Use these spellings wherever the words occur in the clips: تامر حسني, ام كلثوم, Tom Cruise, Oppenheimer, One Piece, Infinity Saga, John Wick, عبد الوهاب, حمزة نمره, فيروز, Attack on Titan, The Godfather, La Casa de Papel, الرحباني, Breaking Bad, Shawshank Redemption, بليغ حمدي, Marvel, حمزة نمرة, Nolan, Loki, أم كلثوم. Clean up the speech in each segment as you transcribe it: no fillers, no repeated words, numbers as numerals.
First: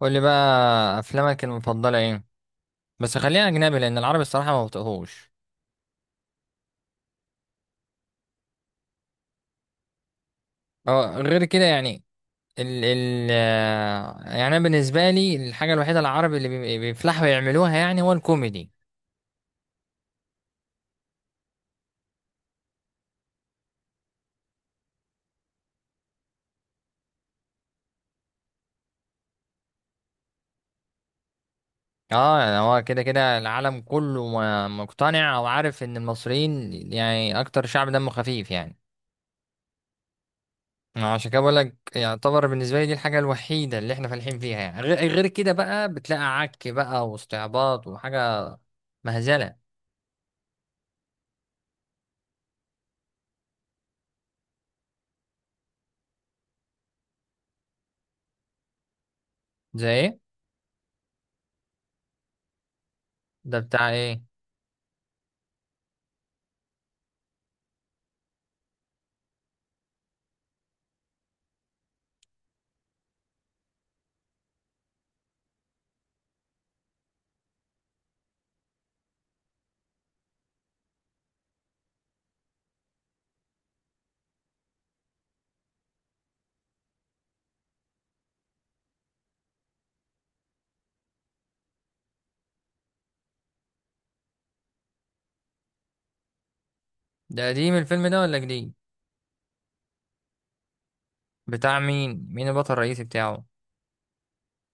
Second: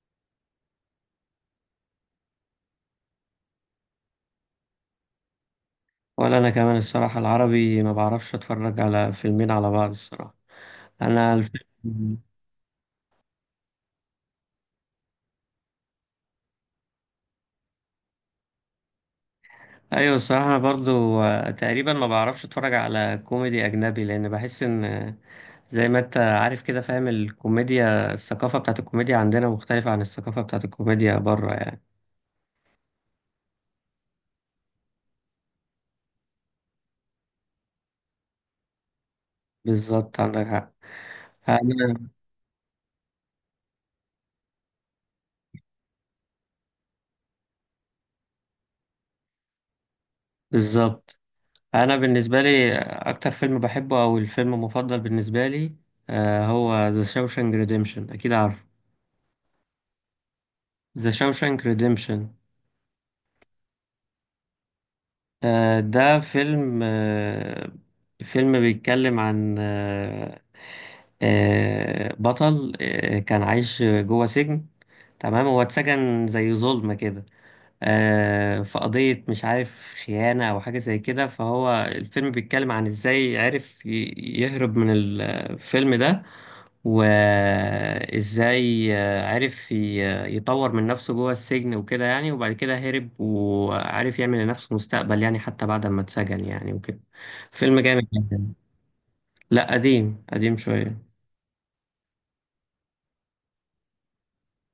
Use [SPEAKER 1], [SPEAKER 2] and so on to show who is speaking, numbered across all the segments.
[SPEAKER 1] قول لي بقى افلامك المفضله ايه؟ بس خلينا اجنبي لان العربي الصراحه ما بطقهوش.
[SPEAKER 2] ولا انا كمان الصراحه، العربي ما بعرفش اتفرج على فيلمين على بعض الصراحه.
[SPEAKER 1] اه
[SPEAKER 2] انا
[SPEAKER 1] غير كده يعني.
[SPEAKER 2] الفيلم.
[SPEAKER 1] ال ال آه، يعني انا بالنسبه لي الحاجه الوحيده العربي اللي بيفلحوا يعملوها يعني هو الكوميدي.
[SPEAKER 2] ايوه الصراحه، انا برضو تقريبا ما بعرفش اتفرج على كوميدي اجنبي، لان بحس ان زي ما انت عارف كده، فاهم الكوميديا، الثقافه بتاعت الكوميديا عندنا مختلفه عن الثقافه بتاعت الكوميديا بره يعني.
[SPEAKER 1] اه يعني هو كده كده العالم كله مقتنع او عارف ان المصريين يعني اكتر شعب دمه خفيف يعني.
[SPEAKER 2] بالظبط، عندك حق.
[SPEAKER 1] عشان كده بقول لك
[SPEAKER 2] انا
[SPEAKER 1] يعتبر بالنسبه لي دي الحاجه الوحيده اللي احنا فالحين فيها يعني غير كده بقى بتلاقي عك بقى واستعباط وحاجه مهزله.
[SPEAKER 2] بالظبط. انا بالنسبه لي اكتر فيلم بحبه او الفيلم المفضل بالنسبه لي هو ذا شاوشانك ريديمشن، اكيد عارفه.
[SPEAKER 1] زي ايه؟
[SPEAKER 2] ذا شاوشانك ريديمشن.
[SPEAKER 1] ده بتاع ايه؟
[SPEAKER 2] ده فيلم، فيلم بيتكلم عن بطل، كان عايش جوه سجن. تمام، هو اتسجن زي ظلمة كده. في قضية مش عارف خيانة أو حاجة زي كده، فهو الفيلم بيتكلم عن إزاي عرف يهرب من الفيلم ده. وإزاي عرف يطور من نفسه جوه السجن وكده يعني، وبعد كده هرب وعرف يعمل لنفسه مستقبل يعني، حتى بعد ما اتسجن يعني وكده.
[SPEAKER 1] ده قديم
[SPEAKER 2] فيلم
[SPEAKER 1] الفيلم
[SPEAKER 2] جامد
[SPEAKER 1] ده ولا
[SPEAKER 2] جدا.
[SPEAKER 1] جديد؟
[SPEAKER 2] لا، قديم قديم شوية.
[SPEAKER 1] بتاع مين؟ مين البطل الرئيسي بتاعه؟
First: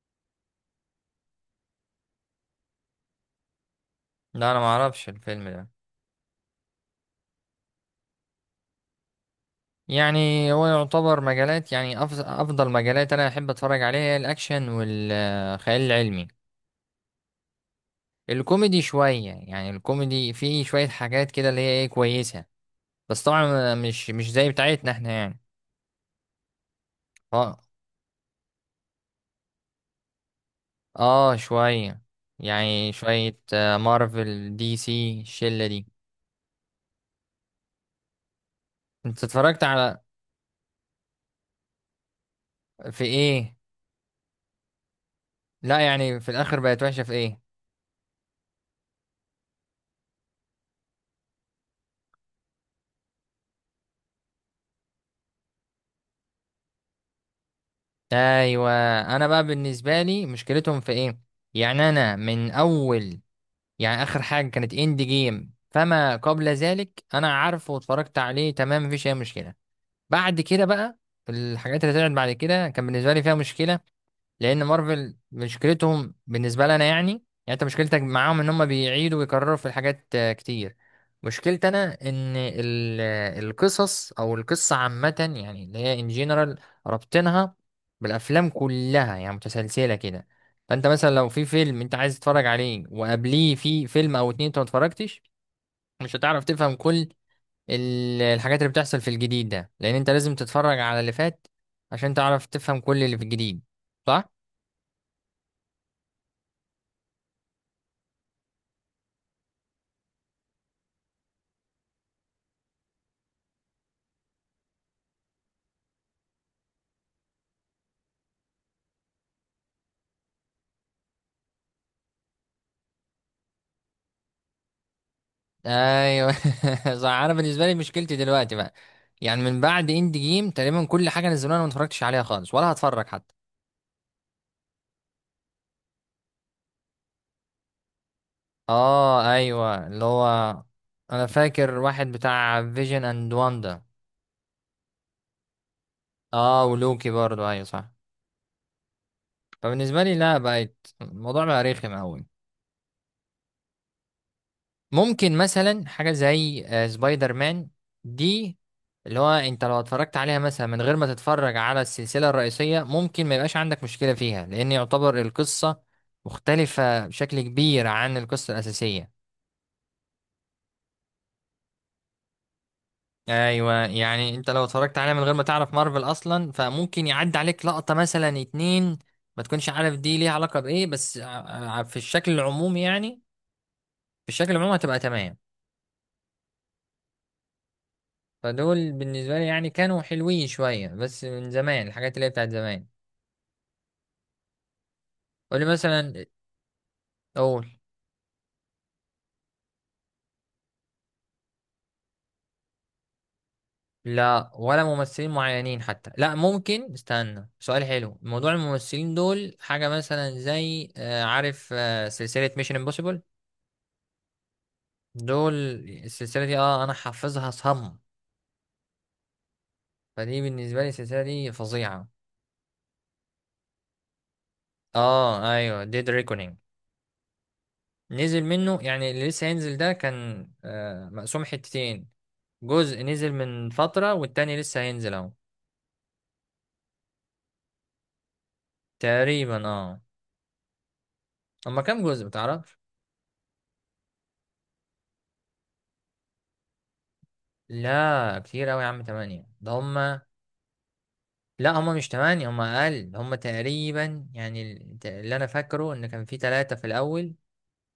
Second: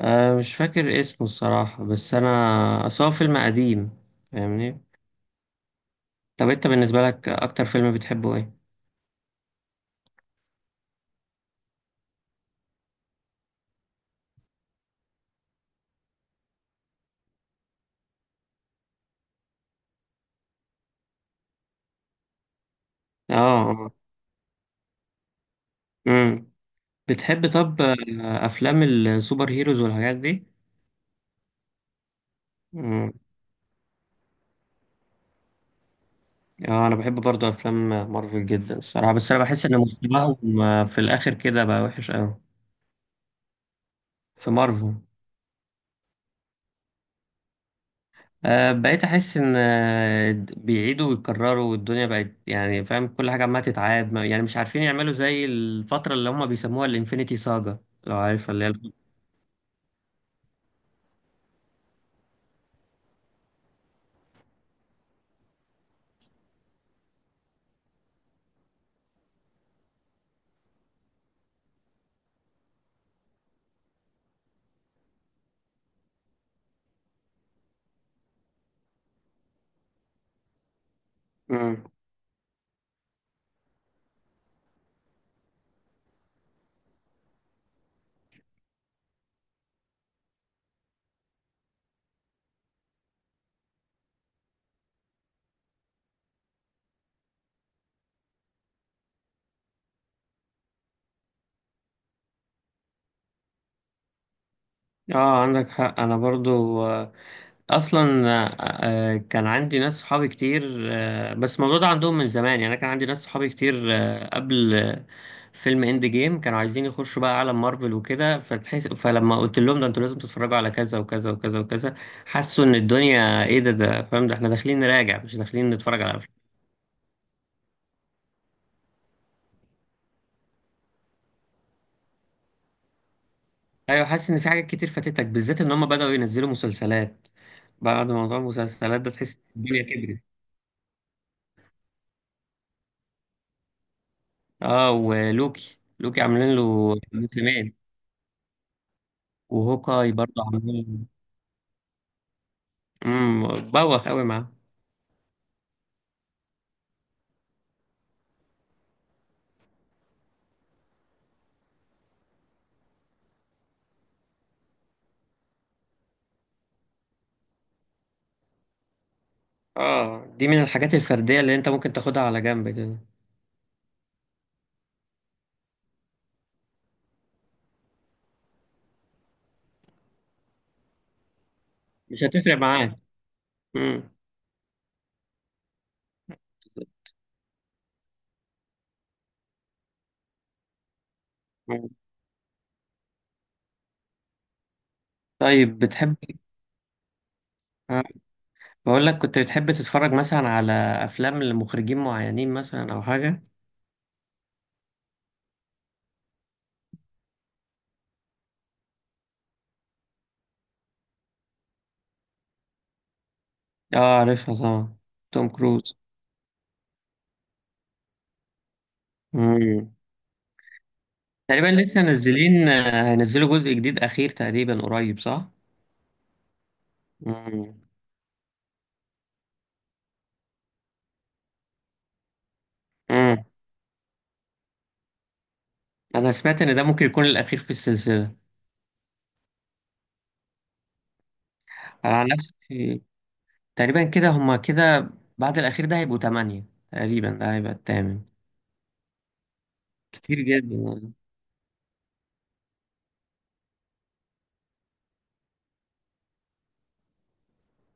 [SPEAKER 2] أه، مش فاكر اسمه الصراحة، بس أنا أصل هو فيلم قديم.
[SPEAKER 1] لا انا ما
[SPEAKER 2] فاهمني.
[SPEAKER 1] اعرفش الفيلم ده.
[SPEAKER 2] طب أنت بالنسبة لك أكتر فيلم بتحبه إيه؟
[SPEAKER 1] يعني هو يعتبر مجالات، يعني افضل مجالات انا احب اتفرج عليها هي الاكشن والخيال العلمي. الكوميدي شويه، يعني الكوميدي فيه شويه حاجات كده اللي هي ايه كويسه. بس
[SPEAKER 2] اه.
[SPEAKER 1] طبعا
[SPEAKER 2] اه.
[SPEAKER 1] مش زي بتاعتنا احنا يعني.
[SPEAKER 2] امم بتحب
[SPEAKER 1] اه.
[SPEAKER 2] طب افلام السوبر هيروز والحاجات دي؟
[SPEAKER 1] اه شويه، يعني
[SPEAKER 2] امم
[SPEAKER 1] شويه مارفل دي سي الشله دي.
[SPEAKER 2] اه، انا بحب برضو افلام مارفل جدا الصراحه،
[SPEAKER 1] انت
[SPEAKER 2] بس انا
[SPEAKER 1] اتفرجت
[SPEAKER 2] بحس ان
[SPEAKER 1] على
[SPEAKER 2] مستواهم في الاخر كده بقى وحش قوي.
[SPEAKER 1] في ايه؟
[SPEAKER 2] في مارفل.
[SPEAKER 1] لا يعني في الاخر بقت وحشه في ايه؟
[SPEAKER 2] بقيت احس ان بيعيدوا ويكرروا، والدنيا بقت يعني فاهم كل حاجه عماله تتعاد، يعني مش عارفين يعملوا زي الفتره اللي هم بيسموها الانفينيتي ساجا، لو عارفها اللي
[SPEAKER 1] ايوه.
[SPEAKER 2] هي.
[SPEAKER 1] انا بقى بالنسبه لي مشكلتهم في ايه؟ يعني انا من اول، يعني اخر حاجه كانت اند جيم فما قبل ذلك انا عارفه واتفرجت عليه تمام مفيش اي مشكله. بعد كده بقى الحاجات اللي طلعت بعد كده كان بالنسبه لي فيها مشكله. لان مارفل مشكلتهم بالنسبه لنا، يعني انت مشكلتك معاهم ان هم بيعيدوا ويكرروا في الحاجات كتير. مشكلتي انا
[SPEAKER 2] مم.
[SPEAKER 1] ان القصص او القصه عامه، يعني اللي هي ان جنرال ربطنها بالافلام كلها يعني متسلسله كده. فانت مثلا لو في فيلم انت عايز تتفرج عليه وقبليه في فيلم او اتنين انت ما اتفرجتش، مش هتعرف تفهم كل الحاجات اللي بتحصل في الجديد ده لان انت لازم تتفرج على اللي فات عشان تعرف تفهم كل اللي في الجديد، صح؟
[SPEAKER 2] اه عندك حق. انا برضو اصلا آه، كان عندي ناس صحابي كتير، بس الموضوع ده عندهم من زمان يعني. انا كان عندي ناس صحابي كتير قبل فيلم اند جيم كانوا عايزين يخشوا بقى عالم مارفل وكده، فتحس فلما قلت لهم ده انتوا لازم تتفرجوا على كذا وكذا وكذا وكذا، حسوا ان الدنيا ايه ده، ده فاهم ده احنا داخلين نراجع مش داخلين نتفرج على
[SPEAKER 1] ايوه
[SPEAKER 2] افلام.
[SPEAKER 1] صح. انا بالنسبه لي مشكلتي دلوقتي بقى، يعني من بعد اند جيم تقريبا كل حاجه نزلوها انا ما اتفرجتش عليها خالص ولا هتفرج حتى.
[SPEAKER 2] ايوه، حاسس ان في حاجات كتير فاتتك، بالذات ان هم بدأوا ينزلوا مسلسلات. بعد موضوع المسلسلات ده
[SPEAKER 1] اه
[SPEAKER 2] تحس الدنيا
[SPEAKER 1] ايوه، اللي
[SPEAKER 2] كبرت.
[SPEAKER 1] هو انا فاكر واحد بتاع فيجن اند واندا.
[SPEAKER 2] اه، ولوكي، لوكي عاملين له
[SPEAKER 1] اه ولوكي برضو ايوه
[SPEAKER 2] موسمين.
[SPEAKER 1] صح. فبالنسبه
[SPEAKER 2] وهوكاي
[SPEAKER 1] لي لا،
[SPEAKER 2] برضه
[SPEAKER 1] بقت
[SPEAKER 2] عمال.
[SPEAKER 1] الموضوع بقى رخم قوي.
[SPEAKER 2] امم بوخ قوي معاه.
[SPEAKER 1] ممكن مثلا حاجة زي سبايدر مان دي، اللي هو انت لو اتفرجت عليها مثلا من غير ما تتفرج على السلسلة الرئيسية ممكن ما يبقاش عندك مشكلة فيها، لأن يعتبر القصة مختلفة بشكل كبير عن القصة الأساسية.
[SPEAKER 2] اه، دي من الحاجات الفرديه اللي انت ممكن تاخدها على جنب كده.
[SPEAKER 1] ايوه يعني انت لو اتفرجت عليها من غير ما تعرف مارفل اصلا فممكن يعدي عليك لقطة مثلا اتنين ما تكونش عارف دي ليها علاقة بايه، بس في
[SPEAKER 2] مش
[SPEAKER 1] الشكل
[SPEAKER 2] هتفرق
[SPEAKER 1] العمومي
[SPEAKER 2] معاك.
[SPEAKER 1] يعني.
[SPEAKER 2] امم
[SPEAKER 1] في الشكل العمومي هتبقى تمام. فدول بالنسبة لي يعني كانوا حلوين شوية بس من زمان، الحاجات اللي هي بتاعت زمان. قولي
[SPEAKER 2] طيب بتحب
[SPEAKER 1] مثلا أقول.
[SPEAKER 2] آه، بقول لك، كنت بتحب تتفرج مثلا على افلام لمخرجين معينين مثلا او حاجه؟
[SPEAKER 1] لا، ولا ممثلين معينين حتى، لا ممكن استنى، سؤال حلو. موضوع الممثلين دول حاجة مثلا زي عارف سلسلة ميشن امبوسيبل
[SPEAKER 2] اه عارفها طبعا. توم
[SPEAKER 1] دول.
[SPEAKER 2] كروز.
[SPEAKER 1] السلسلة دي اه أنا حافظها صم.
[SPEAKER 2] امم
[SPEAKER 1] فدي بالنسبة لي السلسلة دي
[SPEAKER 2] تقريبا لسه
[SPEAKER 1] فظيعة.
[SPEAKER 2] نازلين، هينزلوا جزء جديد اخير تقريبا قريب، صح؟
[SPEAKER 1] اه ايوه، ديد
[SPEAKER 2] امم
[SPEAKER 1] نزل منه يعني. اللي لسه هينزل ده كان مقسوم حتتين. جزء نزل
[SPEAKER 2] امم
[SPEAKER 1] من فترة والتاني لسه هينزل اهو.
[SPEAKER 2] انا سمعت ان ده ممكن يكون الاخير في السلسله.
[SPEAKER 1] تقريبا اه. هما كام
[SPEAKER 2] انا
[SPEAKER 1] جزء
[SPEAKER 2] عن
[SPEAKER 1] متعرفش؟
[SPEAKER 2] نفسي تقريبا كده هما كده. بعد الأخير ده هيبقوا تمانية، تقريبا ده هيبقى التامن.
[SPEAKER 1] لا كتير اوي يا عم، تمانية ده. هما
[SPEAKER 2] كتير جدا يعني.
[SPEAKER 1] لا، هما مش تمانية، هما اقل، هما تقريبا يعني اللي انا فاكره ان كان في تلاتة في الاول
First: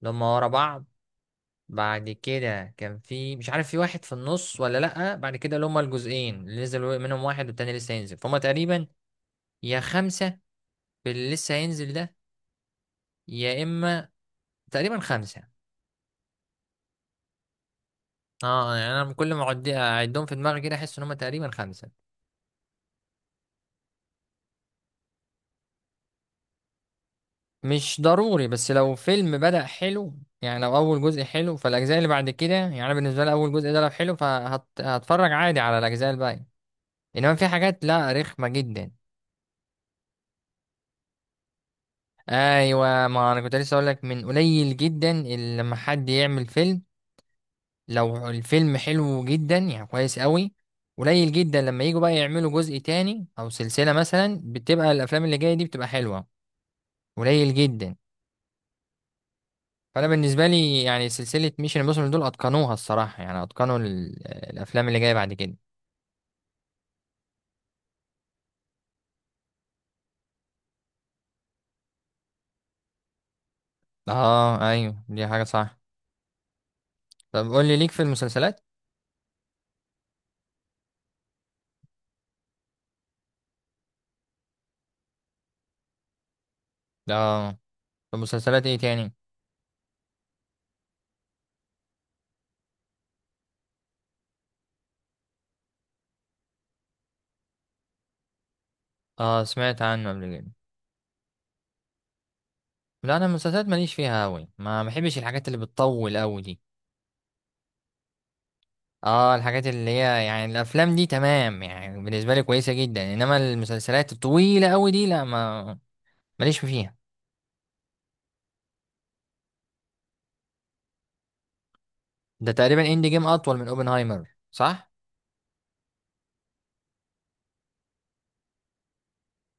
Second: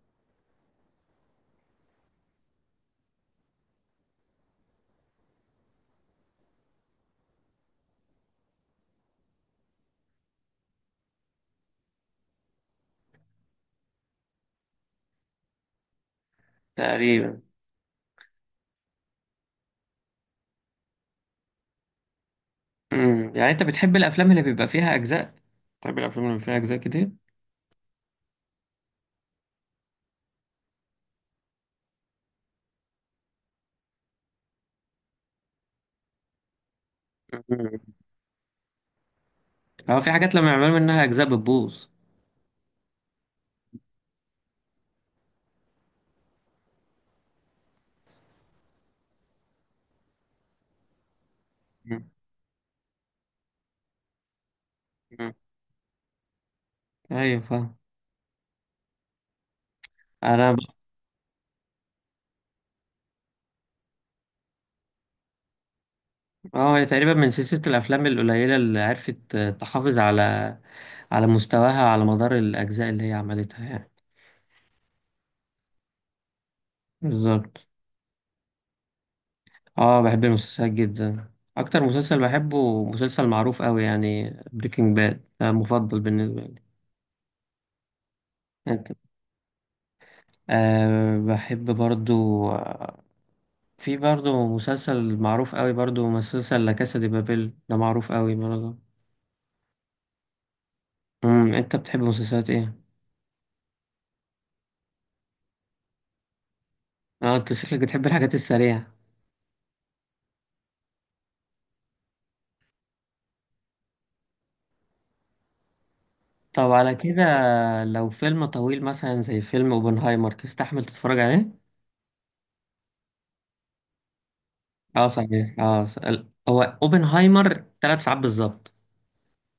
[SPEAKER 1] اللي هما ورا بعض. بعد كده كان في مش عارف في واحد في النص ولا لأ. بعد كده اللي هما الجزئين اللي نزل منهم واحد والتاني لسه هينزل، فهم تقريبا يا خمسة في اللي لسه هينزل ده، يا اما تقريبا خمسه.
[SPEAKER 2] تقريبا.
[SPEAKER 1] اه يعني انا كل ما اعد اعدهم في دماغي كده احس ان هم تقريبا خمسه.
[SPEAKER 2] يعني أنت بتحب الأفلام اللي بيبقى فيها أجزاء؟ بتحب الأفلام اللي بيبقى فيها أجزاء كتير؟
[SPEAKER 1] مش ضروري، بس لو فيلم بدأ حلو، يعني لو اول جزء حلو فالاجزاء اللي بعد كده، يعني أنا بالنسبه لي اول جزء ده لو حلو فهتفرج عادي على الاجزاء الباقيه. انما في حاجات
[SPEAKER 2] امم
[SPEAKER 1] لا رخمه جدا.
[SPEAKER 2] هو في حاجات لما يعملوا منها أجزاء بتبوظ.
[SPEAKER 1] ايوه، ما انا كنت لسه اقول لك من قليل جدا اللي لما حد يعمل فيلم لو الفيلم حلو جدا يعني كويس قوي، قليل جدا لما يجوا
[SPEAKER 2] أمم،
[SPEAKER 1] بقى يعملوا جزء تاني او سلسلة مثلا بتبقى الافلام
[SPEAKER 2] أمم.
[SPEAKER 1] اللي جاية دي بتبقى حلوة.
[SPEAKER 2] أيوة،
[SPEAKER 1] قليل
[SPEAKER 2] فاهم.
[SPEAKER 1] جدا. فانا بالنسبة
[SPEAKER 2] أنا ب...
[SPEAKER 1] لي يعني سلسلة ميشن امبوسيبل دول اتقنوها الصراحة، يعني اتقنوا الافلام اللي جاية بعد كده.
[SPEAKER 2] اه، هي تقريبا من سلسلة الأفلام القليلة اللي عرفت تحافظ على على مستواها على مدار الأجزاء اللي هي عملتها يعني.
[SPEAKER 1] اه ايوه دي حاجة صح. طب قول
[SPEAKER 2] بالظبط.
[SPEAKER 1] لي، ليك في المسلسلات؟
[SPEAKER 2] اه، بحب المسلسلات جدا. اكتر مسلسل بحبه مسلسل معروف قوي يعني، بريكنج باد ده مفضل بالنسبه لي.
[SPEAKER 1] اه. طب مسلسلات ايه
[SPEAKER 2] انت.
[SPEAKER 1] تاني؟
[SPEAKER 2] أه، بحب برضو آه، في برضو مسلسل معروف قوي برضو، مسلسل لا كاسا دي بابيل، ده معروف قوي برضو.
[SPEAKER 1] اه سمعت عنه قبل كده.
[SPEAKER 2] انت بتحب مسلسلات ايه؟
[SPEAKER 1] لا انا المسلسلات ماليش فيها قوي، ما بحبش الحاجات اللي بتطول قوي دي.
[SPEAKER 2] اه، انت شكلك بتحب الحاجات السريعه.
[SPEAKER 1] اه الحاجات اللي هي يعني الافلام دي تمام، يعني بالنسبه لي كويسه جدا، انما المسلسلات الطويله قوي دي لا، ما ماليش
[SPEAKER 2] طب على
[SPEAKER 1] فيها.
[SPEAKER 2] كده، لو فيلم طويل مثلا زي فيلم اوبنهايمر، تستحمل تتفرج عليه؟
[SPEAKER 1] ده تقريبا اند جيم اطول من اوبنهايمر صح؟
[SPEAKER 2] اه صحيح. اه هو اوبنهايمر 3 ساعات بالظبط.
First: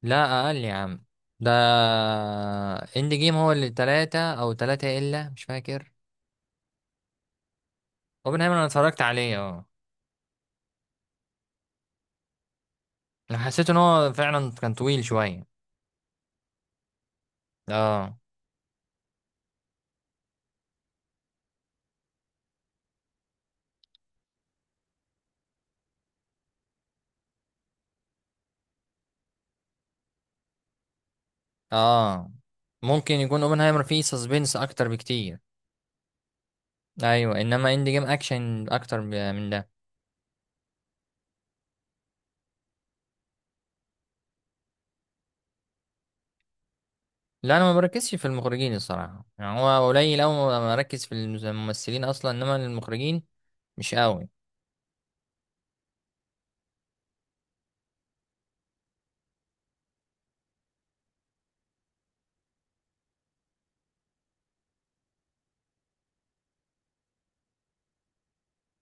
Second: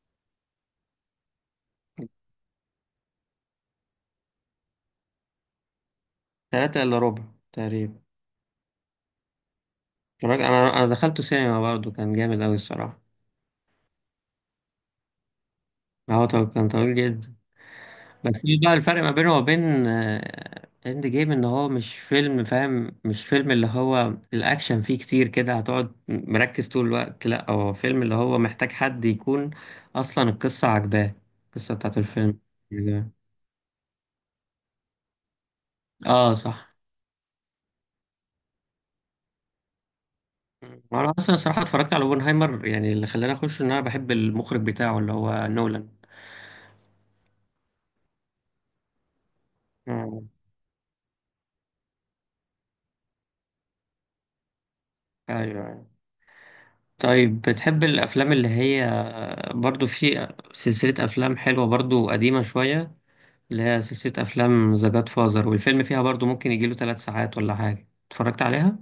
[SPEAKER 1] لا اقل يا عم. ده اند جيم هو اللي تلاتة او تلاتة الا، مش فاكر.
[SPEAKER 2] تلاتة إلا ربع تقريبا.
[SPEAKER 1] اوبنهايمر انا اتفرجت عليه اه.
[SPEAKER 2] أنا دخلته سينما برضه، كان جامد أوي الصراحة.
[SPEAKER 1] انا حسيت ان هو فعلا كان طويل شويه.
[SPEAKER 2] هو كان طويل جدا.
[SPEAKER 1] اه.
[SPEAKER 2] بس في بقى الفرق ما بينه وبين إند جيم، إن هو مش فيلم فاهم، مش فيلم اللي هو الأكشن فيه كتير كده هتقعد مركز طول الوقت، لأ هو فيلم اللي هو محتاج حد يكون أصلا القصة عجباه، القصة بتاعت
[SPEAKER 1] اه
[SPEAKER 2] الفيلم.
[SPEAKER 1] ممكن يكون اوبنهايمر فيه سسبنس اكتر بكتير.
[SPEAKER 2] آه صح.
[SPEAKER 1] ايوه، انما اند جيم اكشن اكتر من ده.
[SPEAKER 2] أنا أصلا الصراحة اتفرجت على أوبنهايمر يعني، اللي خلاني أخش إن أنا بحب المخرج بتاعه اللي هو نولان.
[SPEAKER 1] لا انا ما بركزش في المخرجين الصراحه، يعني هو قليل
[SPEAKER 2] آه،
[SPEAKER 1] أوي ما بركز في الممثلين اصلا انما المخرجين مش قوي.
[SPEAKER 2] أيوه. أيوه. طيب بتحب الأفلام اللي هي، برضو في سلسلة أفلام حلوة برضو قديمة شوية، اللي هي سلسلة أفلام ذا جاد فازر، والفيلم فيها برضو ممكن يجيله 3 ساعات ولا حاجة، اتفرجت عليها؟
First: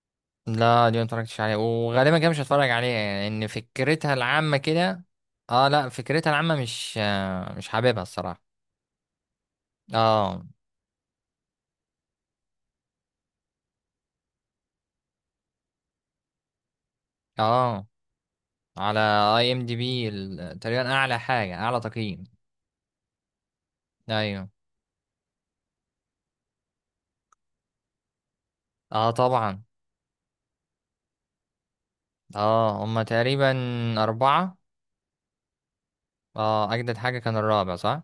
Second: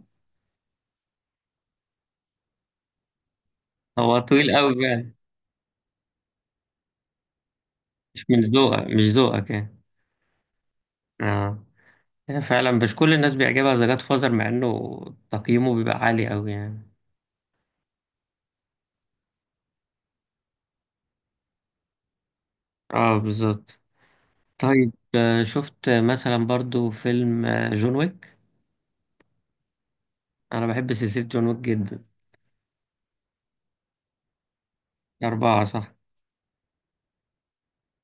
[SPEAKER 1] لا دي ما اتفرجتش عليها وغالبا كده مش هتفرج عليها، يعني ان فكرتها
[SPEAKER 2] هو طويل
[SPEAKER 1] العامه
[SPEAKER 2] قوي
[SPEAKER 1] كده.
[SPEAKER 2] يعني.
[SPEAKER 1] اه لا، فكرتها العامه مش آه، مش حاببها
[SPEAKER 2] مش من
[SPEAKER 1] الصراحه.
[SPEAKER 2] ذوقك، مش ذوقك يعني.
[SPEAKER 1] اه.
[SPEAKER 2] اه. هي فعلا مش كل الناس بيعجبها ذا جاد فازر، مع إنه تقييمه بيبقى عالي قوي يعني.
[SPEAKER 1] اه على اي ام دي بي تقريبا اعلى حاجه، اعلى تقييم.
[SPEAKER 2] اه بالظبط.
[SPEAKER 1] ايوه.
[SPEAKER 2] طيب شفت مثلا برضو فيلم جون ويك؟
[SPEAKER 1] اه طبعا.
[SPEAKER 2] أنا بحب سلسلة جون ويك جدا.
[SPEAKER 1] اه هما تقريبا اربعه.
[SPEAKER 2] أربعة صح؟
[SPEAKER 1] اه اجدد حاجه كان الرابع صح.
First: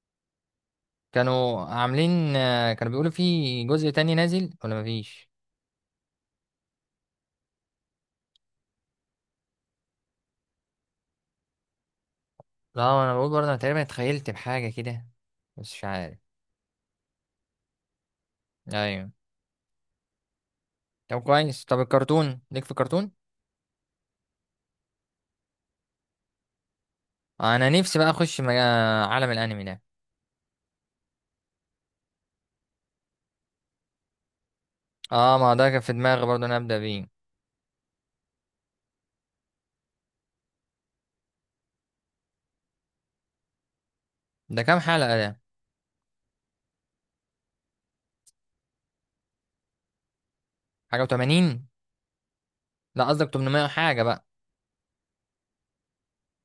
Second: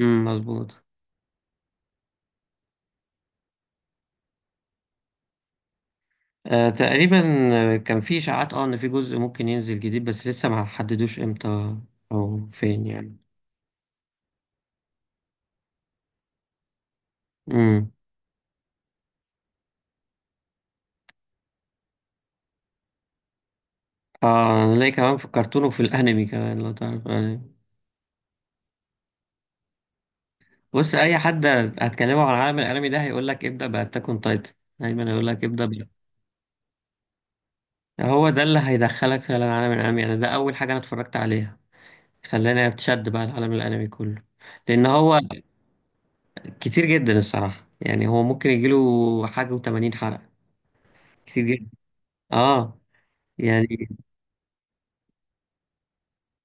[SPEAKER 2] مظبوط.
[SPEAKER 1] كانوا عاملين كانوا بيقولوا في جزء تاني نازل ولا مفيش.
[SPEAKER 2] تقريبا كان في إشاعات، اه إن في جزء ممكن ينزل جديد بس لسه ما حددوش امتى أو
[SPEAKER 1] لا
[SPEAKER 2] فين
[SPEAKER 1] انا
[SPEAKER 2] يعني.
[SPEAKER 1] بقول برضه انا تقريبا اتخيلت بحاجه كده، بس مش عارف.
[SPEAKER 2] امم
[SPEAKER 1] ايوه. طب كويس، طب الكرتون، ليك في الكرتون؟
[SPEAKER 2] اه، أنا ليه كمان فكرتونه، في الكرتون وفي الأنمي كمان لو تعرف آه.
[SPEAKER 1] انا نفسي بقى اخش عالم الانمي ده.
[SPEAKER 2] بص، أي حد هتكلمه عن عالم الأنمي ده هيقول لك ابدأ بأتاك أون تايتن. دايما هيقول
[SPEAKER 1] اه
[SPEAKER 2] لك
[SPEAKER 1] ما
[SPEAKER 2] ابدأ
[SPEAKER 1] ده كان
[SPEAKER 2] ب-
[SPEAKER 1] في دماغي برضه انا ابدا بيه.
[SPEAKER 2] هو ده اللي هيدخلك فعلا عالم الأنمي. أنا ده أول حاجة أنا اتفرجت عليها، خلاني أتشد بقى العالم الأنمي كله.
[SPEAKER 1] ده كام
[SPEAKER 2] لأن
[SPEAKER 1] حلقه
[SPEAKER 2] هو
[SPEAKER 1] ده؟
[SPEAKER 2] كتير جدا الصراحة يعني، هو ممكن يجيله حاجة و80 حلقة.
[SPEAKER 1] حاجه و80.
[SPEAKER 2] كتير جدا. اه.
[SPEAKER 1] لا قصدك
[SPEAKER 2] يعني.
[SPEAKER 1] 800 حاجه بقى.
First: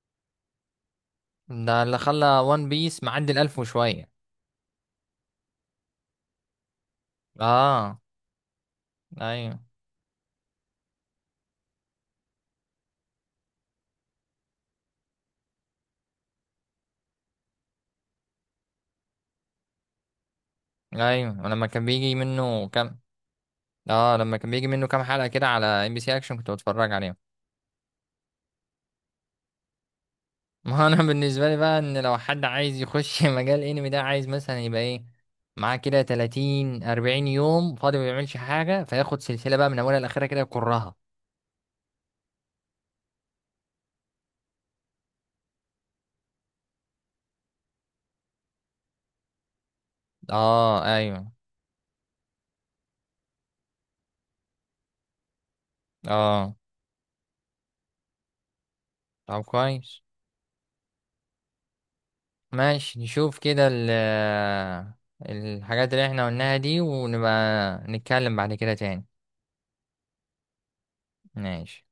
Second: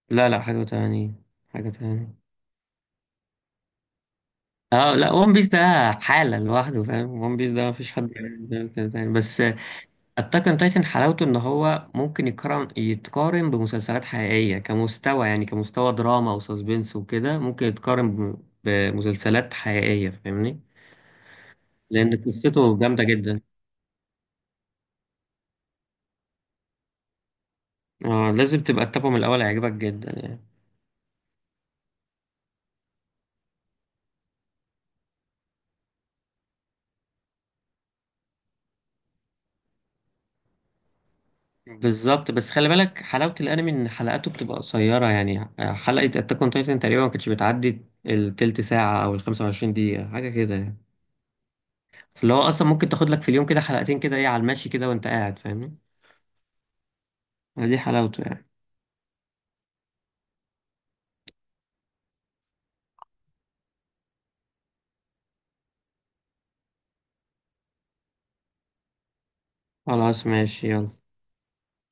[SPEAKER 2] لا لا، حاجة تانية. حاجة
[SPEAKER 1] ده اللي
[SPEAKER 2] تانية.
[SPEAKER 1] خلى وان بيس معدي الألف وشويه.
[SPEAKER 2] اه لا، ون بيس ده حالة لوحده فاهم، ون بيس ده مفيش
[SPEAKER 1] اه
[SPEAKER 2] حد يعمل كده تاني بس.
[SPEAKER 1] ايوه.
[SPEAKER 2] اتاك اون تايتن حلاوته ان هو ممكن يتقارن بمسلسلات حقيقية كمستوى يعني، كمستوى دراما وساسبنس وكده ممكن يتقارن بمسلسلات حقيقية فاهمني.
[SPEAKER 1] ايوه ولما كان بيجي
[SPEAKER 2] لان
[SPEAKER 1] منه
[SPEAKER 2] قصته
[SPEAKER 1] كام.
[SPEAKER 2] جامدة جدا.
[SPEAKER 1] اه لما كان بيجي منه كام حلقه كده على ام بي سي اكشن كنت بتفرج عليه.
[SPEAKER 2] اه لازم تبقى تتابعه من الاول، هيعجبك جدا يعني.
[SPEAKER 1] ما هو انا بالنسبه لي بقى ان لو حد عايز يخش مجال انمي ده عايز مثلا يبقى ايه معاه كده 30 40 يوم فاضي ما بيعملش حاجه فياخد سلسله بقى من اولها لاخرها كده يكرها.
[SPEAKER 2] بالظبط. بس خلي بالك حلاوة الأنمي إن حلقاته بتبقى قصيرة يعني. حلقة أتاك أون تايتن تقريبا ما كانتش بتعدي التلت ساعة أو الخمسة وعشرين دقيقة، حاجة كده يعني.
[SPEAKER 1] اه ايوه
[SPEAKER 2] فاللي هو أصلا ممكن تاخد لك في اليوم كده حلقتين كده إيه، على المشي كده وأنت قاعد فاهمني.
[SPEAKER 1] اه.
[SPEAKER 2] دي حلاوته يعني.
[SPEAKER 1] طب كويس ماشي، نشوف كده الحاجات اللي احنا قلناها دي ونبقى نتكلم بعد كده تاني.
[SPEAKER 2] خلاص ماشي يلا.
[SPEAKER 1] ماشي.